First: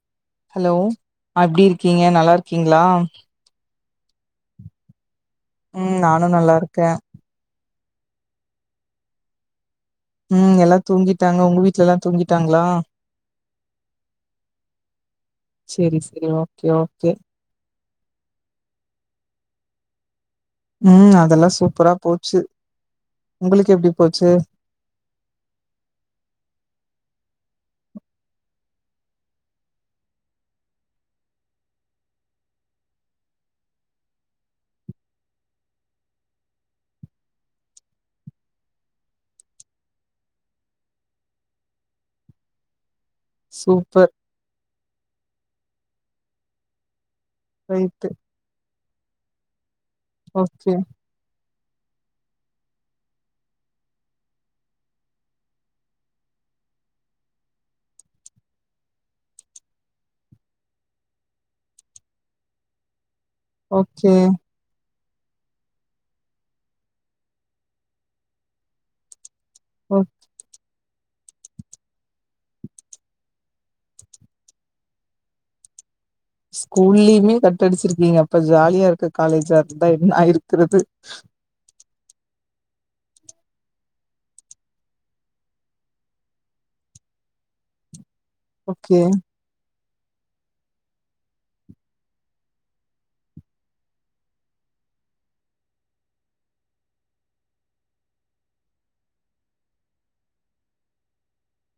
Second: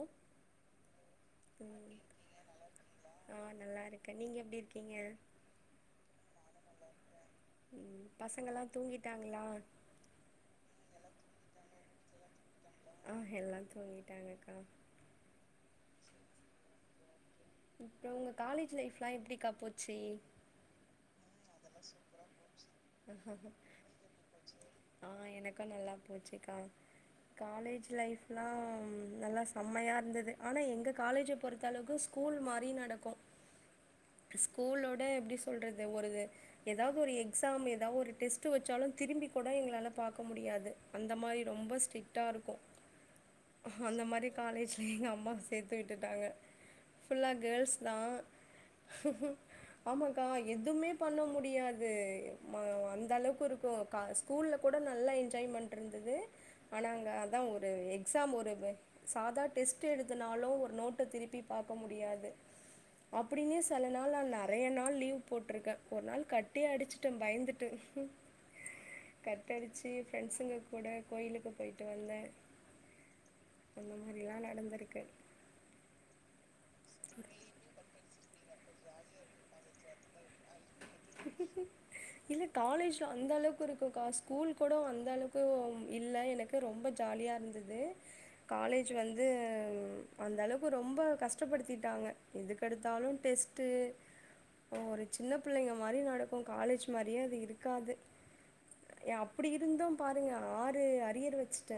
ஓ [inaudible] hello எப்டி இருக்கீங்க நல்லா இருக்கீங்ளா ஆ நல்லா இருக்கே நீங்க எப்டி இருக்கீங்க ம் நானு நல்லா இருக்கே பசங்கல்லா தூங்கிட்டாங்களா ம் எல்லா தூங்கிட்டாங்க உங்க வீட்டுல எல்லா தூங்கிட்டாங்களா ஆ எல்லா தூங்கிட்டாங்கக்கா சேரி சேரி ஓகே ஓகே அப்பறோ உங்க காலேஜ் லைஃப்லா எப்டிக்கா போச்சு ம் அதெல்லா சூப்பரா போச்சு உங்களுக்கு எப்டி போச்சு ஆ எனக்கு நல்லா போச்சுக்கா காலேஜ் லைஃப்லா நல்லா செம்மையா இருந்தது ஆனா எங்க காலேஜே பொறுத்த அளவுக்கு ஸ்கூல் மாரி நடக்கு ஸ்கூலோட எப்டி சொல்றது ஒரு இது எதாது ஒரு எக்ஸாம் எதாவது ஒரு டெஸ்ட் வச்சாலு திரும்பி கூட எங்களால பாக்க முடியாது அந்த மாரி ரொம்ப ஸ்ட்ரிக்ட்டா இருக்கு அந்த சூப்பர் மாரி காலேஜ்ல எங்க அம்மா சேத்து விட்டுட்டாங்க ஃபுல்லா கேர்ள்ஸ் தா ரைட்டு ஆமாங்க்கா ஓகே எதுமே பண்ண முடியாது ம அந்த அளவுக்கு இருக்கு ஸ்கூல்ல கூட நல்லா என்ஜாய்மெண்ட் இருந்தது ஆனா அங்க அதா ஒரு எக்ஸாம் ஒரு சாதா டெஸ்ட் எழுதுனாலு ஒரு நோட்ட திருப்பி பாக்க முடியாது அப்டியே ஓகே தலநால்லோநாக் நெறைய நாள் லீவ் போட்ருக்க ஒரு நாள் கட்டே அடிச்சுட்ட பயந்துட்டு கட்டடிச்சு ஓ ஃப்ரெண்ட்ஸுங்க கூட கோயிலுக்கு போயிட்டு வந்தே அந்த மாரிலா நடந்திருக்கு ஸ்கூல்லயுமே கட்டடிச்சிருக்கீங்க அப்ப ஜாலியா இருக்க காலேஜா இருந்தா என்ன ஆயிருக்கிறது இல்ல காலேஜ்ல அந்த அளவுக்கு இருக்குகா ஸ்கூல் கூட அந்த அளவுக்கு உ இல்ல எனக் ரொம்ப ஜாலியா இருந்தது காலேஜ் ஓகே வந்து ம் அந்தளவுக்கு ரொம்ப கஷ்டப்படுத்திட்டாங்க எதுக்கெடுத்தாலு டெஸ்ட்டு இப்ப ஒரு சின்ன புள்ளைங்க மாரி நடக்கு காலேஜ் மாரியே அது இருக்காது ய அப்டி இருந்து பாருங்க ஆறு அரியர் வெச்ட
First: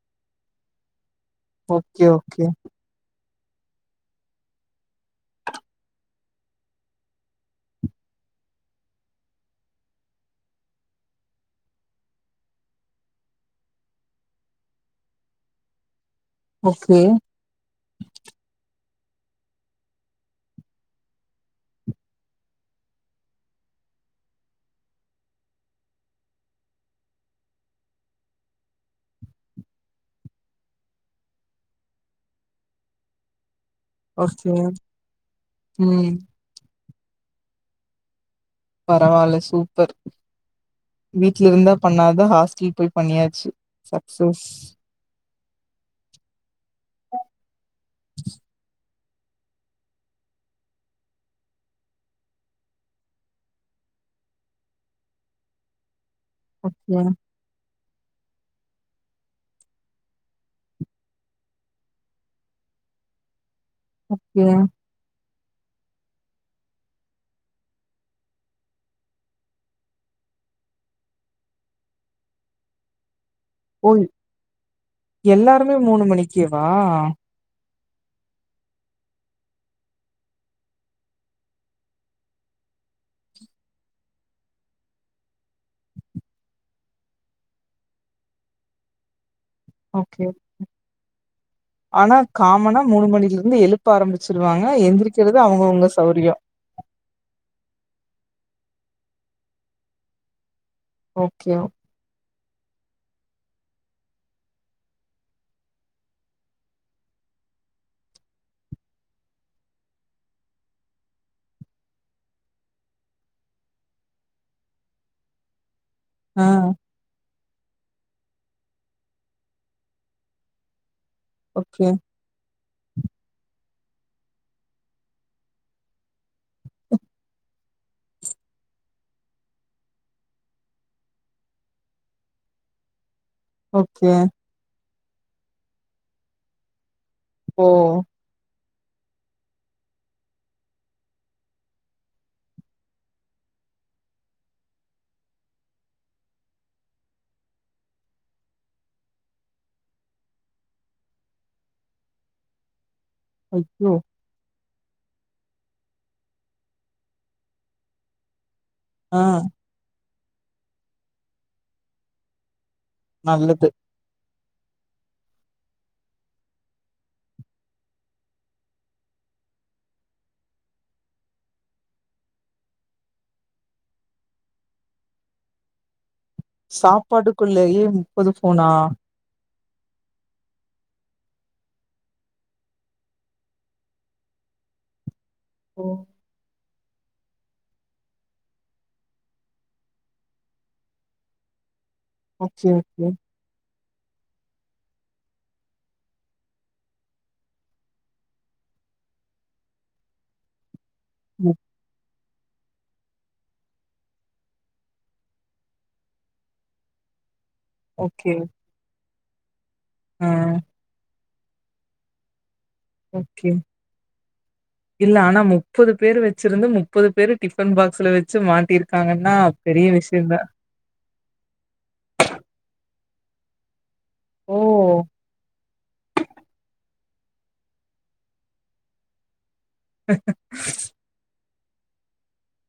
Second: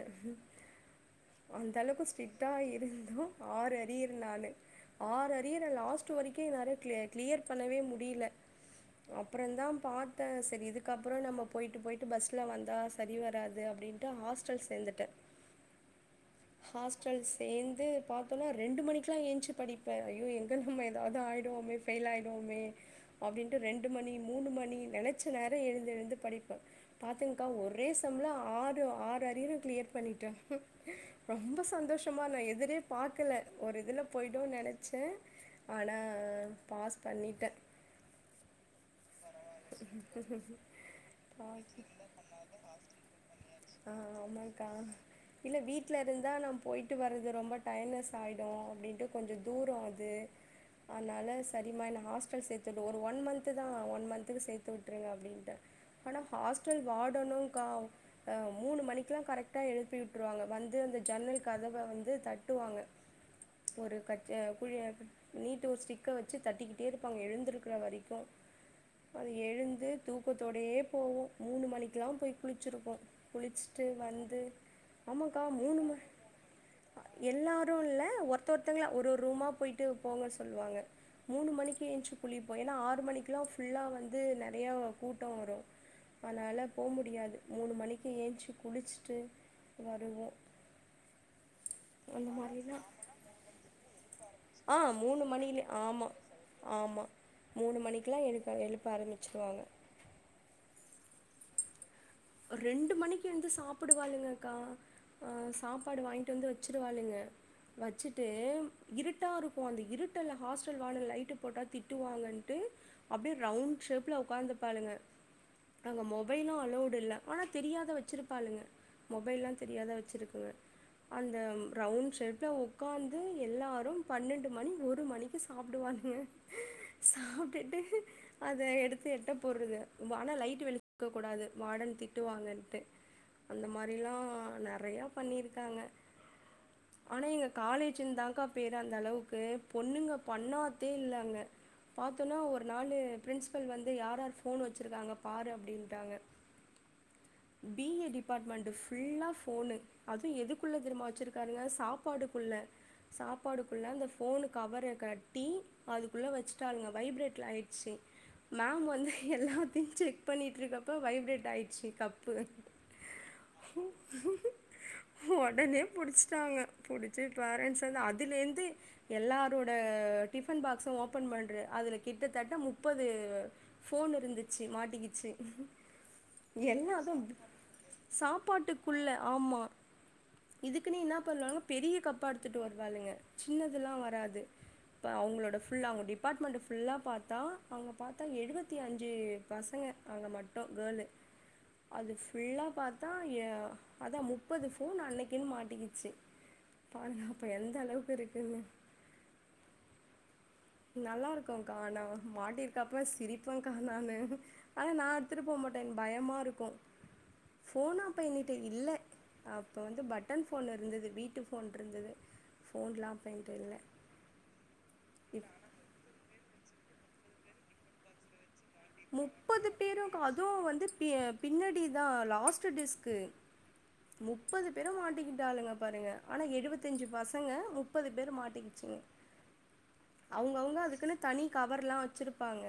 அந்தளவுக்கு ஓகே ஓகே ஸ்ட்ரிக்ட்டா இருந்து ஆறு அரியர் நானு ஆறு அரியர லாஸ்ட் வரைக்கு என்னால க்ளி க்ளியர் பண்ணவே முடில அப்பறொந்தா பாத்த செரி இதுக்கப்புறொ நம்ம போய்ட்டு போய்ட்டு பஸ்ல வந்தா சரி வராது அப்படின் ட்டு ஹாஸ்டல் சேந்துட்ட ஓகே ஹாஸ்டல்ஸ் சேந்து பாத்தோன ரெண்டு மணிக்குலா ஏஞ்ச்சு படிப்பே ஐயோ எங்க நம்ம எதாவது ஆயிடுவோமே ஃபெயில் ஆயிடுவோமே அப்டின்ட்டு ரெண்டு மணி மூணு மணி நெனைச்ச நேரொ எழுந்து எழுந்து படிப்பே பாத்துங்கக்கா ஒரே செம்ல ஆறு ஆறு அரியரும் க்ளியர் பண்ணிட்ட ரொம்ப சந்தோஷமா நா எதிரே பாக்கல ஒரு இதுல ஓகே போய்டூன் நெனச்ச ஆனா ம் பாஸ் பண்ணிட்ட பரவால்ல சூப்பர் வீட்ல இருந்தா பண்ணாதத ஹாஸ்டல் போய் பண்ணியாச்சு ஆ சக்சஸ் ஆமாங்க்கா இல்ல வீட்ல இருந்தா நா போய்ட்டு வர்றது ரொம்ப டயர்னஸ் ஆயிடு அப்டின்ட்டு கொஞ்ச தூரொ அது அதனால சரிமா என்ன ஹாஸ்டல் சேத்துடு ஒரு ஒன் மந்த் தா ஒன் மந்த்துக்கு சேத்து விட்டுருங்க அப்டின்ட்டே ஆனா ஹாஸ்டல் ஓகே வார்டனுங்கா ஆ மூணு மணிக்குலா கரெக்ட்டா எழுப்பி விட்ருவாங்க வந்து அந்த ஜன்னல் கதவ வந்து தட்டுவாங்க ஒரு கட்ச ஓகே. குழிய நீட்டு ஒரு ஸ்டிக்க வச்சு தட்டிக்கிட்டே இருப்பாங்க எழுந்திருக்கிற வரைக்கு அது எழுந்து தூக்கத்தோடேயே போவோம் மூணு மணிக்குலாம் போய் குளிச்சிருப்போ குளிச்ட்டு ஓ! வந்து ஆமாங்க்கா எல்லாருமே மூணு மணி மணிக்கேவா? எல்லாரு இல்ல ஒருத்த ஒருத்தங்களா ஒரு ஒரு ரூமா போய்ட்டு போங்க சொல்வாங்க மூணு மணிக்கு எஞ்ச்சி குளிப்போ ஏனா ஆறு மணிக்குலா ஃபுல்லா வந்து நெறையா கூட்டொ வரு அதனால போ முடியாது மூணு மணிக்கு ஏஞ்ச்சி குளிச்சிட்டு ஓகே ஆனா அந்த காமனா மாதிரிலாம் மூணு மணிலருந்து எழுப்ப ஆரம்பிச்சிருவாங்க எந்திரிக்கிறது அவ்ங்கவுங்க சௌரியொ ஆமா மூணு மணிக்குலா எழுப்ப எழுப்ப ஆரம்பிச்சிருவாங்க ஓகே ஓ ரெண்டு மணிக்கு எழுந்து சாப்டுவாளுங்கக்கா ஆ சாப்பாடு வாய்ன்ட்டு வந்து வெச்சுருவாளுங்க வச்சுட்டு இருட்டா இருக்கு அந்த இருட்டுல ஹாஸ்டல் வாடன் லைட்டு போட்டா திட்டுவாங்கன்ட்டு அப்டியே ரவுண்ட் ஷேப்ல உக்காந்து பாளுங்க அங்க மொபைலு ஆ. அலவ்டு இல்ல ஆனா தெரியாத வச்சிருப்பாளுங்க மொபைல்லா தெரியாத வச்சிருக்குங்க அந்த ஓகே, ரவுண்ட் ஷேப்ல உக் காந்து எல்லாரு பன்னெண்டு மணி ஒரு மணிக்கு சாப்புடுவாளுங்க சாப்ட்டுட்டு அத எடுத்து எட்ட போறது ஆனா லைட் வெளுக்க கூடாது வாடன் திட் திட்டு வாங்கன்ட்டு அந்த ஓகே. மாரிலா நெறைய பண்ணிருக்காங்க ஆனா இங்க ஓ! காலேஜின்தாக்கா பேரு அந்த அளவுக்கு பொண்ணுங்க பண்ணாத்தே இல்ல அங்க பாத்தோன்னா ஒரு நாளு பிரின்ஸிபல் வந்து யார் யார் ஃபோன் வச்சுருக்காங்க பாரு அப்படின்டாங்க பி ஏ டிபார்ட்மெண்ட்டு ஃபுல்லா ஃபோனு அது எதுக்குள்ள திரும்ப வச்சிருக்கானுங்க சாப்பாடுக்குள்ள சாப்பாடுக்குள்ள ஐயோ! அந்த ஃபோனு கவர கட்டி அதுக்குள்ள வச்சுட்டாளுங்க வைப்ரேட்ல ஆயிடுச்சி மேம் வந்து ஆ எல்லாத்தயு செக் பண்ணிட்டு இருக்கப்போ வைப்ரேட் ஆயிடுச்சி கப்பு நல்லது உடனே புடிச்சுட்டாங்க புடிச்சு பேரண்ட்ஸ் வந்து அதுலே இந்து எல்லாரோட டிஃபன் பாக்ஸு ஓபன் பண்ற அதுல கிட்டத்தட்ட முப்பது போன் இருந்துச்சு மாட்டிக்குச்சு என்ன அதும் சாப்பாடுக்குள்ளேயே ஃபோனா? சாப்பாட்டுக்குள்ள ஆமா இதுக்குன்னே என்ன பண்ணாங்க பெரிய கப்பா எடுத்துட்டு வருவாளுங்க சின்னதுல்லா வராது இப்ப அவுங்களோட ஓ! ஃபுல் அவுங்க டிப் டிப்பார்ட்மெண்ட்டு ஃபுல்லா பாத்தா அவுங்க பாத்தா எழுவத்தி அஞ்சு பசங்க அங்க மட்டு கேளு அது ஃபுல்லா ஓகே, ஓகே. பாத்தா எ அதா முப்பது போனு அன்னைக்குனு மாட்டிக்கிச்சு பாருங்க அப்ப எந்த அளவுக்கு இருக்குன்னு நல்லா ம். இருக்கோங்கா ஆனா மாட்டிருக்கா அப்புற சிரிப்பேன்க்கா நானு ஆனா நா எடுத்துட்டு போ மாட்டே எனக்கு பயமா இருக்கு போனு அப்ப ஓகே. என் கிட்ட இல்ல அப் அப்போ வந்து ஆ. பட்டன் போன்ல இருந்தது வீட்டு போன் இருந்தது ஃபோன்லா அப்ப ஓகே. ஏன்ட்ட இல்ல இப் முப்பது பேர் வச்சிருந்து முப்பது பேரு டிஃபன் பாக்ஸ்ல வச்சு மாட்டிருக் முப்பது பேருங்கா அதுவு வந்து பி-பின்னாடி தா லாஸ்டு டேஸ்க்கு ஓ! முப்பது பேரு மாட்டிக்கிட்டாளுங்க பாருங்க ஆனா எழுவத் தஞ்சு பசங்க முப்பது பேரு மாட்டிக்கிச்சுங்க அவுங்க அவுங்க அதுக்குன்னு தனி கவர்லா வச்சுருப்பாங்க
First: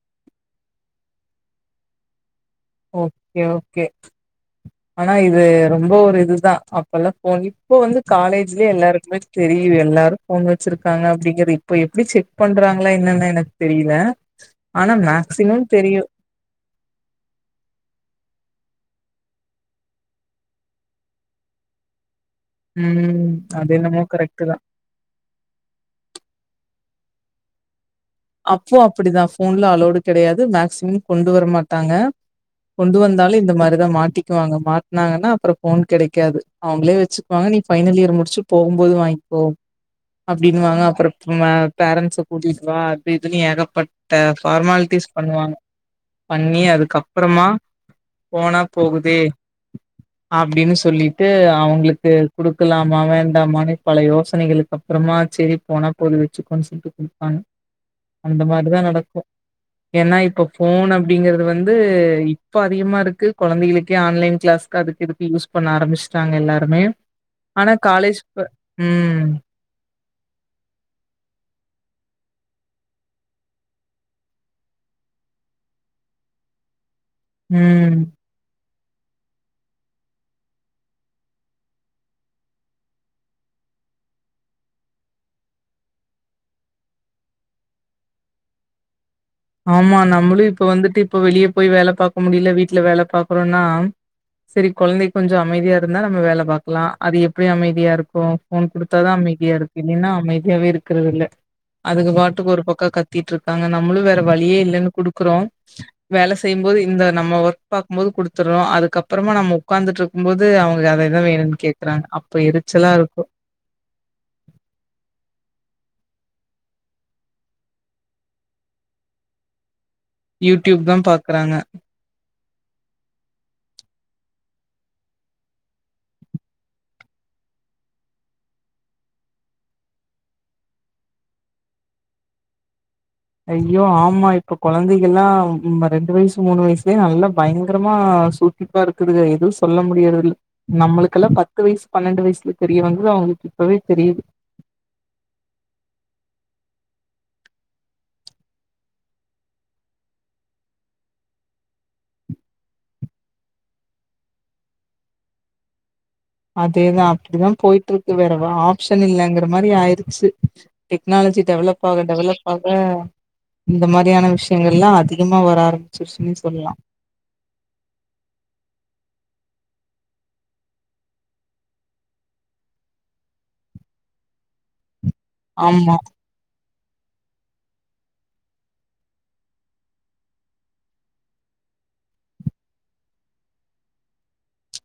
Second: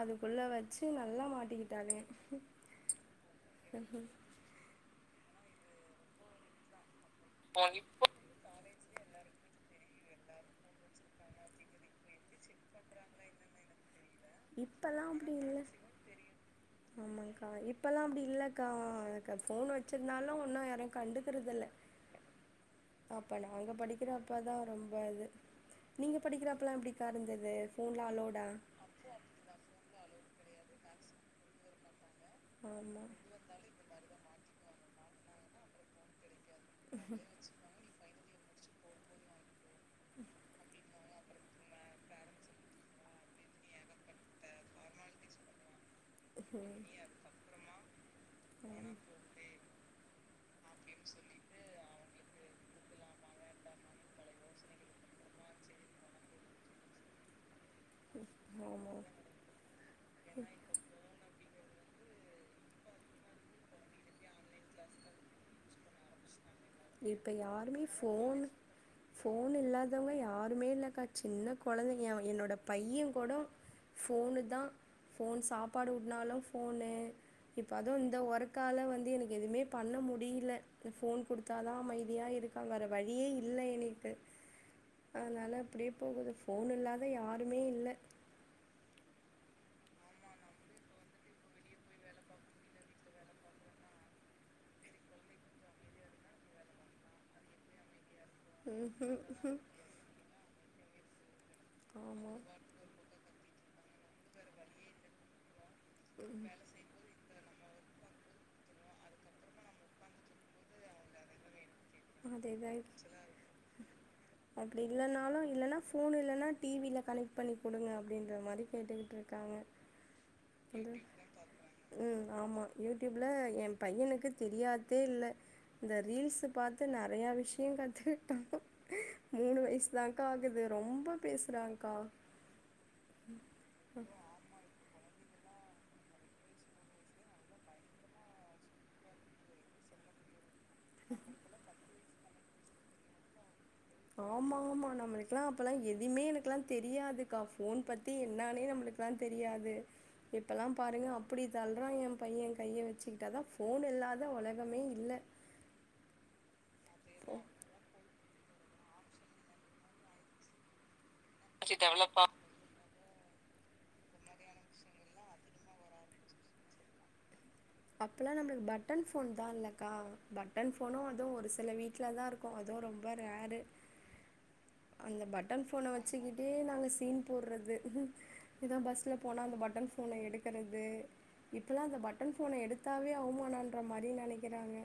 அதுக்குள்ள வச்சு நல்லா மாட்டிக்கிட்டாளுங்க ஓகே ஓகே ஆனா இது ரொம்ப ஒரு இதுதா இப்பெல்லா போன் இப்ப வந்து காலேஜ்லே எல்லாருக்குமே செரி எல்லாரு போன் வச்சிருக்காங்க அப்டிங்குற இப்ப எப்படி செக் பண்றாங்களா என்னனு எனக்கு தெரில ஆனா இப்பல்லா அப்டி இல்ல மேக்சிமம் தெரியு ஆமாக்கா இப்பல்லா அப்டி இல்லக்கா அக்கா ஃபோன் வச்சுருந்தாலு ஒன்னு யாரயு கண்டுக்குறதில்ல ம் அப்ப அது நாங்க என்னமோ படிக்கிற அப்ப கரெக்ட் தா ரொம்ப இது நீங்க படிக்கிறப்பல்லா எப்டிக்கா இருந்தது போன்லா அலோட் அப்போ அப்டிதா போன்ல அளோடு கிடையாது மேக்சிமம் கொண்டு வரமாட்டாங்க கொண்டு ஆமா வந்தாலு இந்த மாதிரிதா மாட்டிக்குவாங்க மாட்னாங்கன்னா அப்றோ போன் கிடைக்காது அவுங்களே வெச்சுக்வாங்க நீ ஃபைனல் இயர் முடிச்சு போகுபோது வாங்கிப்போ அப்பிடின்னுவாங்க அப்றொ பேரண்ட்ஸ கூட்டிட்டு வா இதுலுயூ ஏகப்பட்ட ஃபார்மாலிட்டிஸ் பண்ணுவாங்க. பண்ணி அதுக்கப்பறமா போனா போகுது அப்பிடின்னு சொல்லிட்டு அவுங்ளுக்கு குடுக்கலாமா வேண்டாமான்னு பல யோஸ் சனைகளுக்கு அப்றமா செர்ரி போனா போது வெச்சுக்கோன்னு சொல்லிட்டு குடுத்தாங்க. அந்த மாரிதா ஆமா நடக்கும். ஏனா இப்ப போன் அப்பிடிங்கறது வந்து இப்ப அதிகமா இருக்கு. கொழந்தைகளுக்கே ஆன்லைன் க்ளாஸ்க்கு அதுக்கு இதுக்கு யூஸ் பண்ண ஆரம்புச் ட்டாங்க எல்லாருமே. இப்ப ஆனா யாருமே காலேஜ் ப் ம் மத்தவங்க யாருமே இல்லக்கா சின்ன கொழந்திங்க என்னோட பையங்கூட ஃபோனுதா ஃபோன் சாப்பாடு ஊட்னாலு ஃபோனு இப்ப ம் அதூவு இந்த ஒர்க்கால வந்து எனக்கு எதுமே பண்ண முடில. இந்த ஃபோன் குடுத் தாதா அமைதியா இருக்காங்க. வேற வழியே இல்ல எனக்கு. அதனால அப்பிடியே போகுது. ஃபோன் இல்லாத யாருமே இல்ல ஆமா நம்மளூ இப்ப வந்துட்டு இப்ப வெளிய போய் வேல பாக்க முடியல. வீட்ல வேல பாக்குறோன்னா செரி கொழந்தைக் கொஞ்சொ அமைதியா இருந்தா நம்ம வேல பாக்கலா. அது எப்பிடி அமைதியா இருக்கோ. ஃபோன் குடுத்தாதா ம்ஹூம் அமைதியா இருக் கோ. இல்லின்னா அமைதியாவே இருக்கறது இல்ல. அதுக ஆமா பாட்டுக்கு ஒரு பக்கோ கத்திட்டு இருக்காங்க. நம்மளூ வேற வழியே இல்லென்னு குடுக்குறோ. வேல செய்யும்போது இந்த நம்ம ஒர்க் பாக்கும்போது குடுத்துற்றோ. அதுக்கப்புறமா நம்ம ஒக்காந்திட்ருக்கும் பேது அவங்க அதேதா வேணூன் கேட் அதேதாயிர்ச் அப்டி இல்லனாலூ இல்லன்னா ஃபோனு இல்லனா டிவில கனக்ட் பண்ணி குடுங்க அப்பிடின்ற மாரி கேட்டுக்கிட்டு இருக்காங்க. யூ டியூப் தா பாக்குறாங்க ம் ஆமா யூ டியூப்ல ஏ பையனுக்கு தெரியாத்தே இல்ல. இந்த ரீல்ஸு பாத்து நறயா விஷயோ கத்துக்கிட்டாங் மூணு வய்சு தாங்கா ஆகுது. ரொம்ப பேசுறாங்கா. ஐயோ ஆமா இப்ப கொழந்தைக் கெல்லா ம் ரெண்டு வய்சு மூணு வய்சுலயே நல்லா பயங்கரமா சுர்சுர்பா இருக்குதுக‌ எதூ சொல்ல முடியர்தில்ல நம்மளுக்கெல்லா பத்து வய்சு பன்னெண்டு வய்சுல தெரியவந்தது அவுங்ளுக் இப்பவே தெரித் ஆமா ஆமா நம்ளுக் இப்பெல்லா அப்பெல்லா எதுமே எனக்கெல்லா தெரியாதுக்கா. ஃபோன் பத்தி என்னான்னே நம்ளுக்குல்லா தெரியாது. இப்பெல்லா பாருங்க அப்பிடி தல்றா ஏ பையன் கைய வெச்சுக்கிட்டு அதா ஃபோன் இல்லாத உலகமே இல்ல. அதேதா அப்பிடிதா போய்ட்டு இருக்கு. வேற வ ஆப்ஷன் இல்லங்குற மாரி ஆயிருச்சு. டெக்னாலஜி டெவலப் ஆக டெவலப் ஆக இந்த மாரியான விஷயங்கள்ல்லா அதிகமா வர ஆரம்பிச்சுருச்சுன்னு சொல்லா. அப்பெல்லா நம்ளுக்கு பட்டன் ஃபோன் தா இல்லக்கா. பட்டன் ஃபோனு அதூ ஒரு சில வீட் நல்லா இருக்கோ. அதூவூ ரொம்ப ரேர்ரு அந்த பட்டன் ஃபோன ஆமா வெச்சிக்கிட்டே நாங்க சீன் போட்றது எதோ பஸ்ல போனா அந்த பட்டன் ஃபோன எடுக்குறது இப்பெல்லா அந்த பட்டன் ஃபோன எடுத்தாவே அவ்மானென்ற மாரி நெனைக்கிறாங்க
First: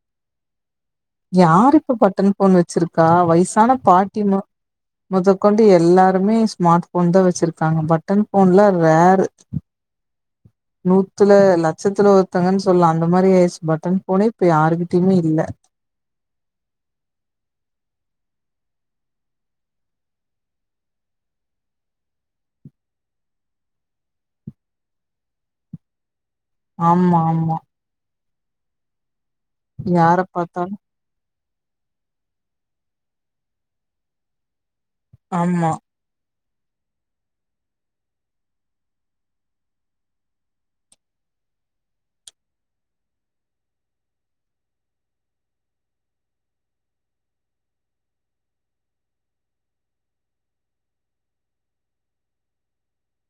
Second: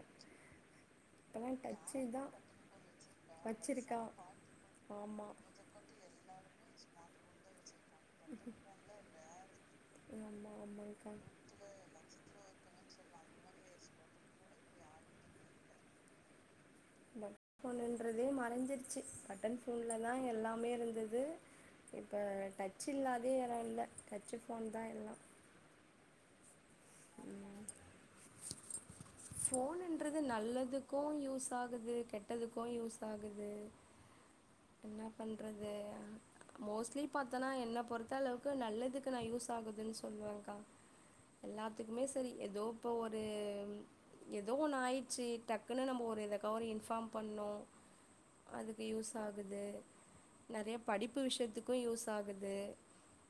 இப்பல்லா யாரு இப்ப டச்சு இதா பட்டன் ஃபோன் வெச்சிருக்கா. வய்சான வச்சிருக்கா பாட்டி மொ ஆமா மொதக்கொண் டு எல்லாருமே ஸ்மார்ட் ஃபோன் தா வெச்சிருக்காங்க. பட்டன் ஃபோன்லா ரேர்ரு ஆம்மா அம் நூத்துல லட்சத்துல ஒருத்தங்கன்னு சொல்லா. அந்த மாரி ஆய்ர்சு. பட்டன் ஃபோனே இப்ப யாருகிட்டயுமே இல்ல. [unintelligible] பண்ணன்றதே மறஞ்சிருச்சி பட்டன் ஃபோன்லதா எல்லாமே இருந்தது இப்ப டச் இல்லாத யாரு இல்ல டச்சு ஃபோன்தா எல்லா ஆம்மா ஆம்மா யார ஃபோனுன்றது பாத்தாலு நல்லதுக்கு யூஸ் ஆகுது கெட்டதுக்கு யூஸ் ஆகுது என்ன பண்றது ஆமா அ மோஸ்ட்லி பாத்தனா என்ன பொறுத்த அளவுக்கு நல்லதுக்கு நா யூஸ் ஆகுதுன்னு சொல்லுவேங்க்கா எல்லாத்துக்குமே செரி ஏதோ இப்போ ஒரு ஏதோ ஒண்ணு ஆயிச்சி டக்குன்னு நம்ம ஒரு இதக்கோரி இன்ஃபார்ம் பண்ணோம் அதுக்கு யூஸ் ஆகுது நெறைய படிப்பு விஷயத்துக்கு யூஸ் ஆகுது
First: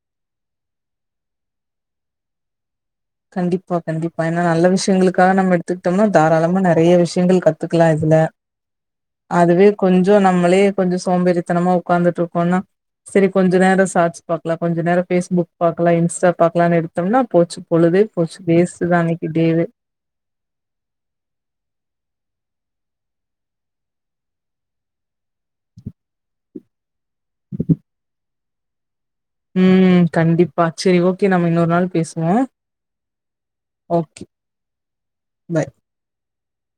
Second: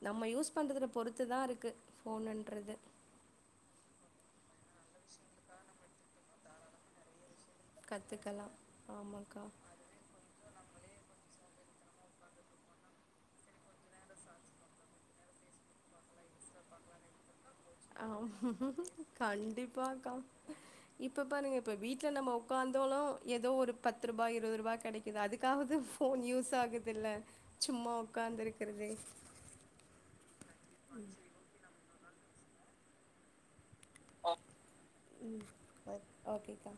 நம்ம யூஸ் பண்ணுறதல பொறுத்துதா இருக்கு ஃபோனுன்றது கண்டிப்பா கண்டிப்பா ஏன்னா நல்ல விஷயங்களுக்காக நம்ம எடுத்துக்ட்டோம்னா தாராளமா நெறைய விஷயங்கள் கத் கத்துக்கலா ஆமாக்கா கொஞ்சோ நம்மளே கொஞ்சோ சோம்பறித்தனமா ஒக்காந்துட்டு இருக்கோனா செரி கொஞ்ச நேரம் சார்ட்ஸ் பாக்லா கொஞ்ச நேர பேஸ்புக் பாக்லா இன்ஸ்டா பாக்கலான்னு எடுத்தோம்னா போச்சு பொழுதே ஆ போச்சு வேஸ்ட் தா அன்னைக்கு டேவே கண்டிப்பாக்கா இப்ப பாருங்க இப்ப வீட்ல நம்ம ஒக்காந்தாலும் ஏதோ ஒரு பத்ரூபா இருபதுரூபா கெடை இது அதுக்காவது ஃபோன் யூஸ் ஆகுதுல்ல சும்மா ஒக்காந்து இருக்றதே ம் கண்டிப்பா செரி ஓகே நம்ம இன்னொரு நாளு பேசுவோம் ஓகே பாய் பாய் ஓகேக்கா